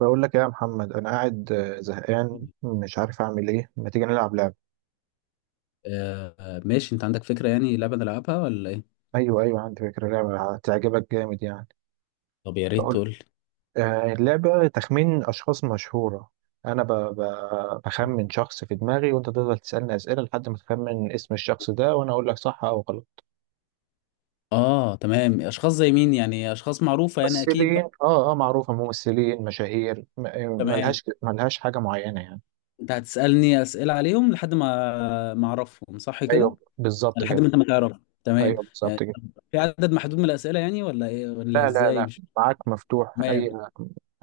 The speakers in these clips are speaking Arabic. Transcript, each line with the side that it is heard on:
right: بقول لك إيه يا محمد، انا قاعد زهقان
left: آه
right: مش عارف اعمل ايه. ما تيجي نلعب لعبه؟
left: ماشي انت عندك فكرة؟ يعني لعبة نلعبها ولا ايه؟
right: ايوه ايوه، عندي فكره لعبه هتعجبك جامد يعني.
left: طب يا ريت
right: بقول.
left: تقول لي.
right: اللعبه تخمين اشخاص مشهوره. انا بخمن شخص في دماغي، وانت تفضل تسالني اسئله لحد ما تخمن اسم الشخص ده، وانا اقول لك صح او غلط.
left: اه تمام، اشخاص زي مين؟ يعني اشخاص معروفة يعني اكيد بقى.
right: ممثلين، اه اه، معروفه، ممثلين مشاهير
left: تمام،
right: ملهاش حاجه معينه يعني.
left: انت هتسألني اسئلة عليهم لحد ما اعرفهم صح كده؟
right: ايوه بالظبط
left: لحد
right: كده.
left: ما انت ما تعرف. تمام
right: ايوه
left: يعني.
right: بالظبط كده.
left: في عدد محدود من الاسئلة يعني؟ ولا ايه ولا
right: لا لا
left: ازاي؟
right: لا.
left: مش
right: معاك مفتوح،
left: تمام.
right: اي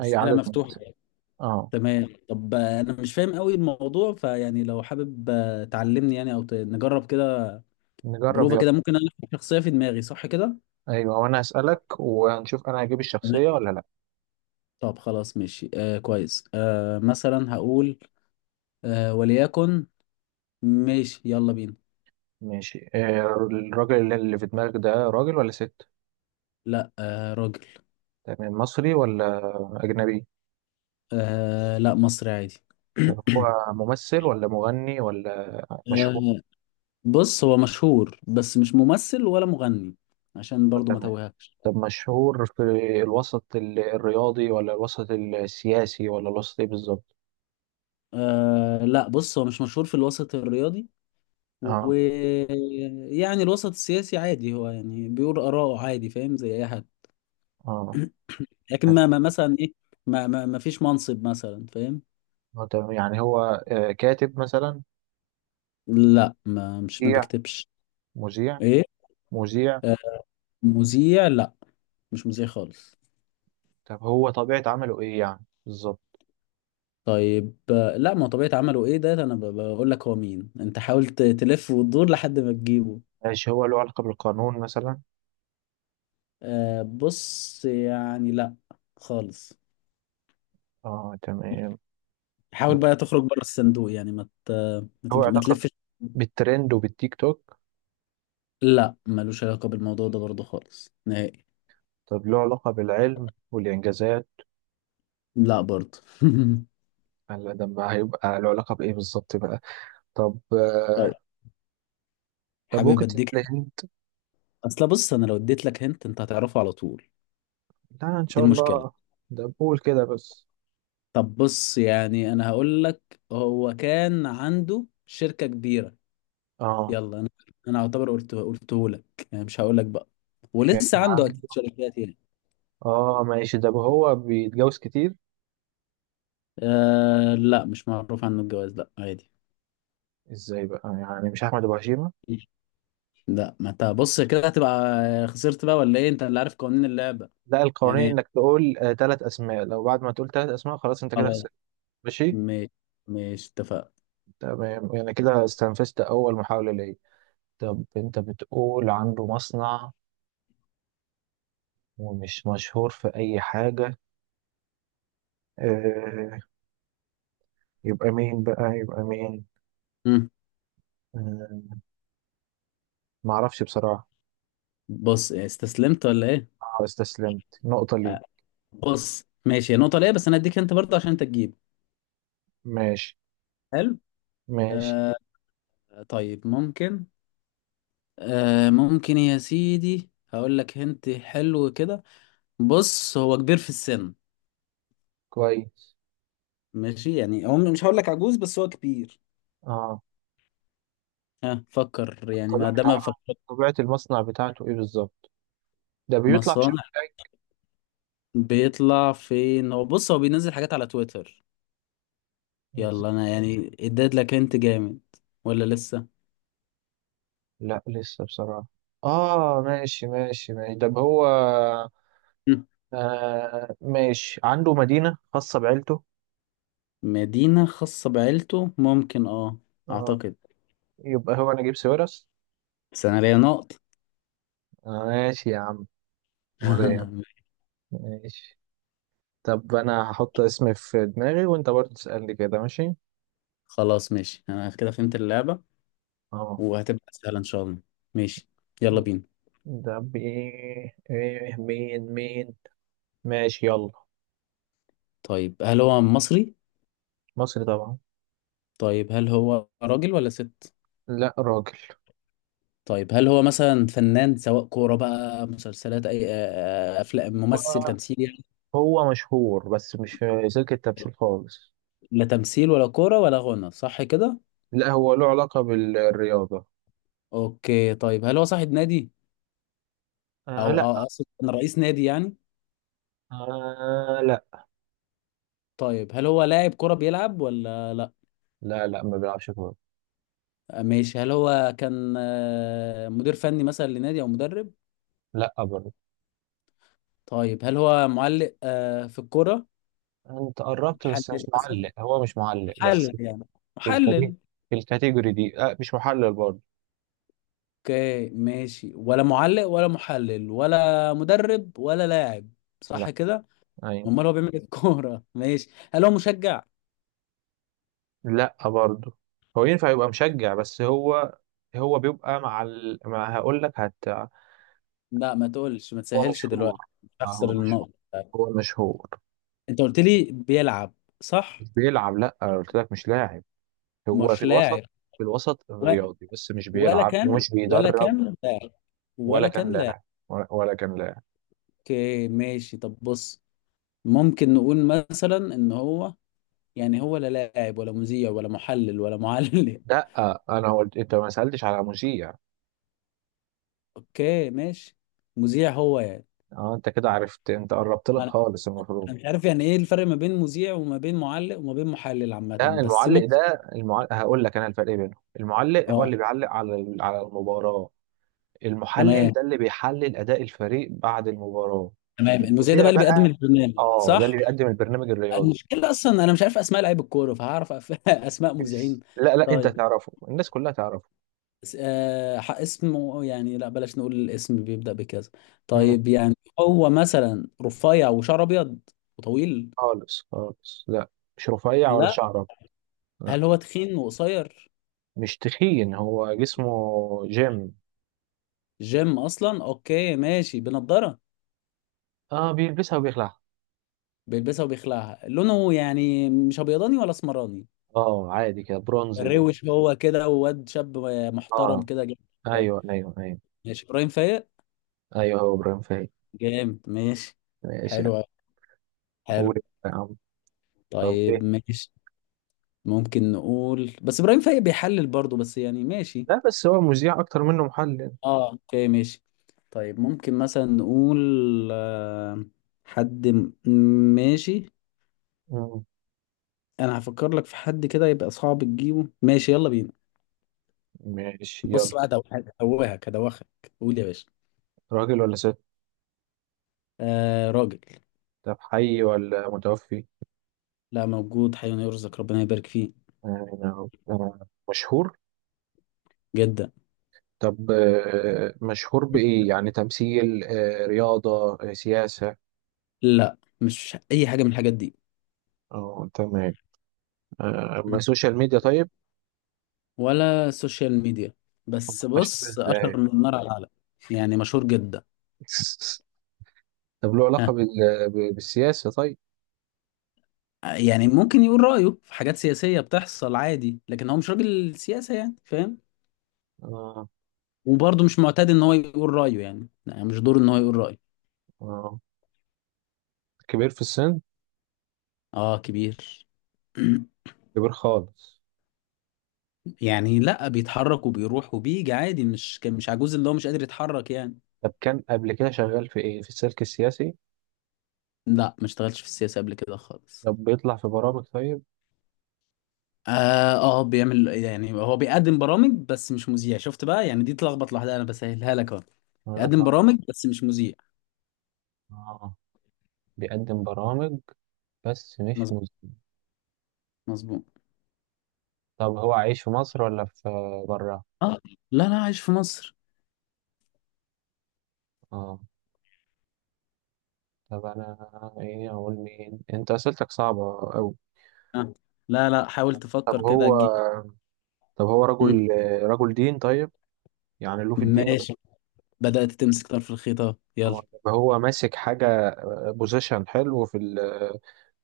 right: اي
left: اسئلة
right: عدد من
left: مفتوحة
right: الاسئله.
left: يعني.
right: اه،
left: تمام. طب انا مش فاهم قوي الموضوع، فيعني لو حابب تعلمني يعني او نجرب كده.
right: نجرب
left: بروفة
right: يلا.
left: كده ممكن. انا احط شخصية في دماغي صح كده؟
right: ايوه، وانا هسألك وهنشوف انا هجيب الشخصية ولا لا.
left: طب خلاص ماشي، آه كويس. آه مثلا هقول، آه وليكن. ماشي يلا بينا.
right: ماشي. الراجل اللي في دماغك ده، راجل ولا ست؟
left: لا آه راجل.
right: تمام. مصري ولا اجنبي؟
left: آه لا، مصري عادي.
right: طب هو ممثل ولا مغني ولا مشهور؟
left: آه بص هو مشهور بس مش ممثل ولا مغني، عشان برضو ما
right: تمام.
left: توهكش.
right: طب مشهور في الوسط الرياضي، ولا الوسط السياسي، ولا الوسط ايه بالظبط؟
left: آه لا، بص هو مش مشهور في الوسط الرياضي،
right: اه
left: ويعني الوسط السياسي عادي، هو يعني بيقول آراءه عادي فاهم، زي أي حد.
right: اه،
left: لكن
right: تمام.
left: مثلا إيه. ما فيش منصب مثلا فاهم.
right: تمام. يعني هو كاتب مثلا؟
left: لا ما مش ما
right: مذيع؟
left: بيكتبش.
right: مذيع.
left: ايه؟
right: مذيع.
left: آه، مذيع لا، مش مذيع خالص.
right: طب هو طبيعة عمله ايه يعني بالظبط؟
left: طيب لا ما هو طبيعة عمله ايه، ده انا بقول لك هو مين، انت حاول تلف وتدور لحد ما تجيبه.
right: ماشي، هو له علاقة بالقانون مثلا؟
left: آه، بص يعني لا، خالص.
right: اه تمام.
left: حاول بقى تخرج بره الصندوق، يعني
right: هو
left: ما
right: علاقة
left: تلفش.
right: بالترند وبالتيك توك؟
left: لا ملوش علاقة بالموضوع ده برضه خالص نهائي.
right: طب له علاقة بالعلم والإنجازات؟
left: لا برضه.
right: هلا، ده ما هيبقى له علاقة بإيه بالظبط بقى؟ طب
left: طيب،
right: طب
left: حابب
right: ممكن
left: اديك.
right: تتلهمت؟
left: اصل بص انا لو اديت لك هنت، انت هتعرفه على طول.
right: لا، إن
left: دي
right: شاء
left: المشكلة.
right: الله. ده بقول كده بس.
left: طب بص يعني انا هقول لك، هو كان عنده شركة كبيرة.
right: اه
left: يلا انا، انا اعتبر قلته لك، يعني مش هقول لك بقى.
right: كان
left: ولسه عنده اكيد
right: عنده.
left: شركات يعني.
right: اه ماشي، ده هو بيتجوز كتير؟
left: أه لا، مش معروف عنه الجواز، لا عادي.
right: ازاي بقى، يعني مش أحمد أبو هشيمة؟
left: لا ما انت بص كده هتبقى خسرت بقى ولا ايه، انت اللي عارف قوانين اللعبة.
right: لا، القوانين
left: يعني
right: إنك تقول ثلاث أسماء، لو بعد ما تقول ثلاث أسماء خلاص أنت كده
left: خلاص
right: خسرت. ماشي.
left: ماشي. ماشي اتفقنا.
right: تمام، يعني كده استنفذت أول محاولة ليا. طب انت بتقول عنده مصنع ومش مشهور في اي حاجة، اه. يبقى مين بقى، يبقى مين؟
left: مم.
right: اه، معرفش بصراحة.
left: بص استسلمت ولا ايه؟
right: اه، استسلمت، نقطة
left: آه،
right: ليه.
left: بص ماشي، هي نقطة ليه بس انا هديك انت برضه عشان انت تجيب.
right: ماشي
left: حلو.
right: ماشي.
left: آه طيب ممكن، آه ممكن يا سيدي هقول لك، هنت حلو كده. بص هو كبير في السن.
right: كويس.
left: ماشي يعني هو مش هقول لك عجوز بس هو كبير.
right: اه،
left: ها فكر يعني، ما
right: طبيعة
left: ده ما
right: عمل
left: فكر.
right: طبيعة المصنع بتاعته ايه بالظبط؟ ده بيطلع في شركة
left: مصانع.
right: ايه؟
left: بيطلع فين؟ هو بص هو بينزل حاجات على تويتر. يلا انا يعني اديت لك، انت جامد ولا لسه؟
right: لا لسه بصراحة. اه ماشي ماشي ماشي. طب هو،
left: مم.
right: آه ماشي، عنده مدينة خاصة بعيلته؟
left: مدينة خاصة بعيلته، ممكن اه،
right: اه،
left: اعتقد.
right: يبقى هو نجيب ساويرس.
left: بس انا ليا نقط.
right: آه ماشي يا عم، ولا يهمك. ماشي. طب انا هحط اسم في دماغي وانت برضه تسألني كده، ماشي؟
left: خلاص ماشي، انا كده فهمت اللعبة،
right: اه.
left: وهتبقى سهلة ان شاء الله. ماشي يلا بينا.
right: ده بايه، ايه، مين مين؟ ماشي يلا.
left: طيب هل هو مصري؟
right: مصري طبعا.
left: طيب هل هو راجل ولا ست؟
right: لا، راجل.
left: طيب هل هو مثلا فنان، سواء كورة بقى، مسلسلات، أي أفلام، ممثل،
right: هو
left: تمثيل يعني؟
right: هو مشهور بس مش في سلك التمثيل خالص.
left: لا تمثيل ولا كورة ولا غنى، صح كده؟
right: لا، هو له علاقة بالرياضة.
left: أوكي طيب هل هو صاحب نادي؟
right: آه
left: أو
right: لا.
left: أو أقصد كان رئيس نادي يعني؟
right: آه لا.
left: طيب هل هو لاعب كورة بيلعب ولا لأ؟
right: لا لا، ما بيلعبش كورة.
left: آه، ماشي. هل هو كان مدير فني مثلا لنادي أو مدرب؟
right: لا برضه.
left: طيب هل هو معلق في الكورة؟
right: انت قربت بس مش
left: محلل مثلا؟
right: معلق، هو مش معلق
left: محلل
right: بس.
left: يعني،
right: في الكاتيجوري
left: محلل.
right: في الكاتيجوري دي مش محلل برضه.
left: اوكي ماشي، ولا معلق ولا محلل ولا مدرب ولا لاعب،
right: لا.
left: صح كده؟
right: ايوه.
left: امال هو بيعمل إيه في الكوره؟ ماشي هل هو مشجع؟
right: لا برضه. هو ينفع يبقى مشجع بس هو بيبقى مع ما هقول لك. هت.
left: لا ما تقولش، ما
right: هو
left: تسهلش
right: مشهور.
left: دلوقتي، اخسر
right: هو مشهور.
left: النقطه.
right: هو مشهور.
left: انت قلت لي بيلعب، صح؟
right: مش بيلعب، لا أنا قلت لك مش لاعب. هو
left: مش
right: في
left: لاعب.
right: الوسط في الوسط
left: و...
right: الرياضي، بس مش بيلعب ومش
left: ولا
right: بيدرب.
left: كان لاعب.
right: ولا
left: ولا
right: كان
left: كان لاعب.
right: لاعب. ولا كان لاعب.
left: اوكي ماشي طب بص، ممكن نقول مثلا ان هو يعني هو لا لاعب ولا مذيع ولا محلل ولا معلق.
right: لا، انا قلت، انت ما سألتش على مذيع.
left: اوكي ماشي. مذيع هو يعني؟
right: اه، انت كده عرفت، انت قربت لك
left: ما انا
right: خالص المفروض.
left: مش عارف يعني ايه الفرق ما بين مذيع وما بين معلق وما بين محلل
right: لا،
left: عامة، بس
right: المعلق
left: ماشي.
right: ده، المعلق هقول لك انا الفرق بينهم. المعلق هو
left: اه
right: اللي بيعلق على على المباراة. المحلل
left: تمام.
right: ده اللي بيحلل أداء الفريق بعد المباراة.
left: تمام المذيع ده
right: المذيع
left: بقى اللي بيقدم
right: بقى،
left: البرنامج
right: اه، ده
left: صح؟
right: اللي بيقدم البرنامج الرياضي.
left: المشكلة اصلا انا مش عارف اسماء لعيب الكورة، فهعرف اسماء مذيعين؟
right: بس لا لا، انت
left: طيب
right: تعرفه، الناس كلها تعرفه.
left: آه اسمه يعني، لا بلاش نقول الاسم بيبدأ بكذا.
right: مم.
left: طيب يعني هو مثلا رفيع وشعر ابيض وطويل؟
right: خالص خالص، لا. مش رفيع ولا
left: لا.
right: شعرة. لا،
left: هل هو تخين وقصير؟
right: مش تخين، هو جسمه جيم.
left: جيم اصلا، اوكي ماشي. بنضارة؟
right: اه، بيلبسها وبيخلعها.
left: بيلبسها وبيخلعها، لونه يعني مش ابيضاني ولا اسمراني؟
right: اه، عادي كده، برونز كده.
left: روش هو كده، وواد شاب محترم
right: اه،
left: كده جامد؟
right: ايوه ايوه ايوه.
left: ماشي، ابراهيم فايق؟
right: ايوه، هو ابراهيم فايق.
left: جامد ماشي.
right: ماشي يعني.
left: حلو أوي،
right: قول
left: حلو.
right: يا عم. طب
left: طيب
right: ايه؟
left: ماشي. ممكن نقول بس ابراهيم فايق بيحلل برضه، بس يعني ماشي.
right: لا، بس هو مذيع اكتر منه محلل.
left: اه اوكي ماشي. طيب ممكن مثلا نقول، آه، حد ماشي،
right: مم.
left: انا هفكر لك في حد كده يبقى صعب تجيبه. ماشي يلا بينا.
right: ماشي
left: بص
right: يلا.
left: بقى هدوخك، هدوخك. قول يا باشا.
right: راجل ولا ست؟
left: آه راجل.
right: طب حي ولا متوفي؟
left: لا موجود، حي يرزق ربنا يبارك فيه.
right: آه، آه، مشهور.
left: جدا.
right: طب مشهور بإيه يعني، تمثيل، رياضة، سياسة؟
left: لا مش اي حاجه من الحاجات دي.
right: اه تمام. ما سوشيال ميديا طيب.
left: ولا سوشيال ميديا،
right: أمال
left: بس
right: مشهور
left: بص اشهر
right: ازاي؟
left: من النار على العالم. يعني مشهور جدا.
right: طب له
left: ها،
right: علاقة بالسياسة طيب؟
left: يعني ممكن يقول رايه في حاجات سياسيه بتحصل عادي، لكن هو مش راجل سياسه، يعني فاهم.
right: آه،
left: وبرضه مش معتاد ان هو يقول رايه، يعني يعني مش دوره ان هو يقول رايه.
right: آه. كبير في السن.
left: اه كبير.
right: كبير خالص.
left: يعني لا بيتحرك وبيروح وبيجي عادي، مش كان مش عجوز اللي هو مش قادر يتحرك يعني.
right: طب كان قبل كده شغال في ايه، في السلك السياسي؟
left: لا ما اشتغلتش في السياسه قبل كده خالص.
right: طب بيطلع في برامج طيب.
left: اه، بيعمل يعني هو بيقدم برامج بس مش مذيع، شفت بقى يعني دي تلخبط لوحدها، انا بسهلها لك اهو. يقدم
right: اطلع.
left: برامج بس مش مذيع،
right: اه، بيقدم برامج بس مش
left: مظبوط
right: مذيع.
left: مظبوط.
right: طب هو عايش في مصر ولا في برا؟
left: اه لا لا، عايش في مصر.
right: اه. طب انا ايه، اقول مين، انت اسئلتك صعبة اوي.
left: آه. لا لا، حاول
right: طب
left: تفكر كده
right: هو
left: تجيب.
right: طب هو
left: مم.
right: رجل. رجل دين طيب؟ يعني له في الدين وكده؟
left: ماشي. بدأت تمسك طرف الخيطة، يلا.
right: طب هو ماسك حاجة، بوزيشن حلو في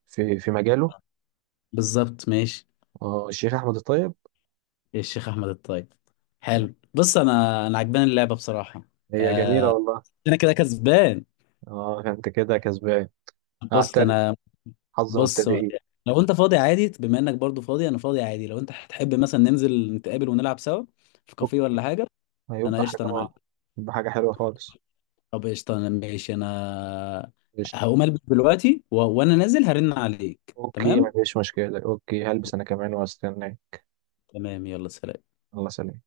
right: في مجاله.
left: بالظبط ماشي.
right: اه، الشيخ احمد الطيب.
left: إيه الشيخ احمد الطيب؟
right: آه،
left: حلو بص، انا عجباني اللعبة بصراحة.
right: هي جميلة
left: آه.
right: والله.
left: انا كده كسبان.
right: اه، انت كده كسبان.
left: بص
right: اعترف.
left: انا
right: حظ
left: بص
right: مبتدئين.
left: لو انت فاضي عادي، بما انك برضو فاضي، انا فاضي عادي، لو انت هتحب مثلا ننزل نتقابل ونلعب سوا في كافيه
right: أوكي،
left: ولا حاجه. انا
right: هيبقى حاجة.
left: قشطه انا معاك.
right: يبقى حاجة حلوة خالص.
left: طب قشطه انا ماشي، انا
right: قشطة.
left: هقوم البس دلوقتي وانا نازل هرن عليك.
right: اوكي
left: تمام
right: مفيش مشكلة، اوكي هلبس انا كمان واستناك.
left: تمام، يلا سلام.
right: الله، سلام.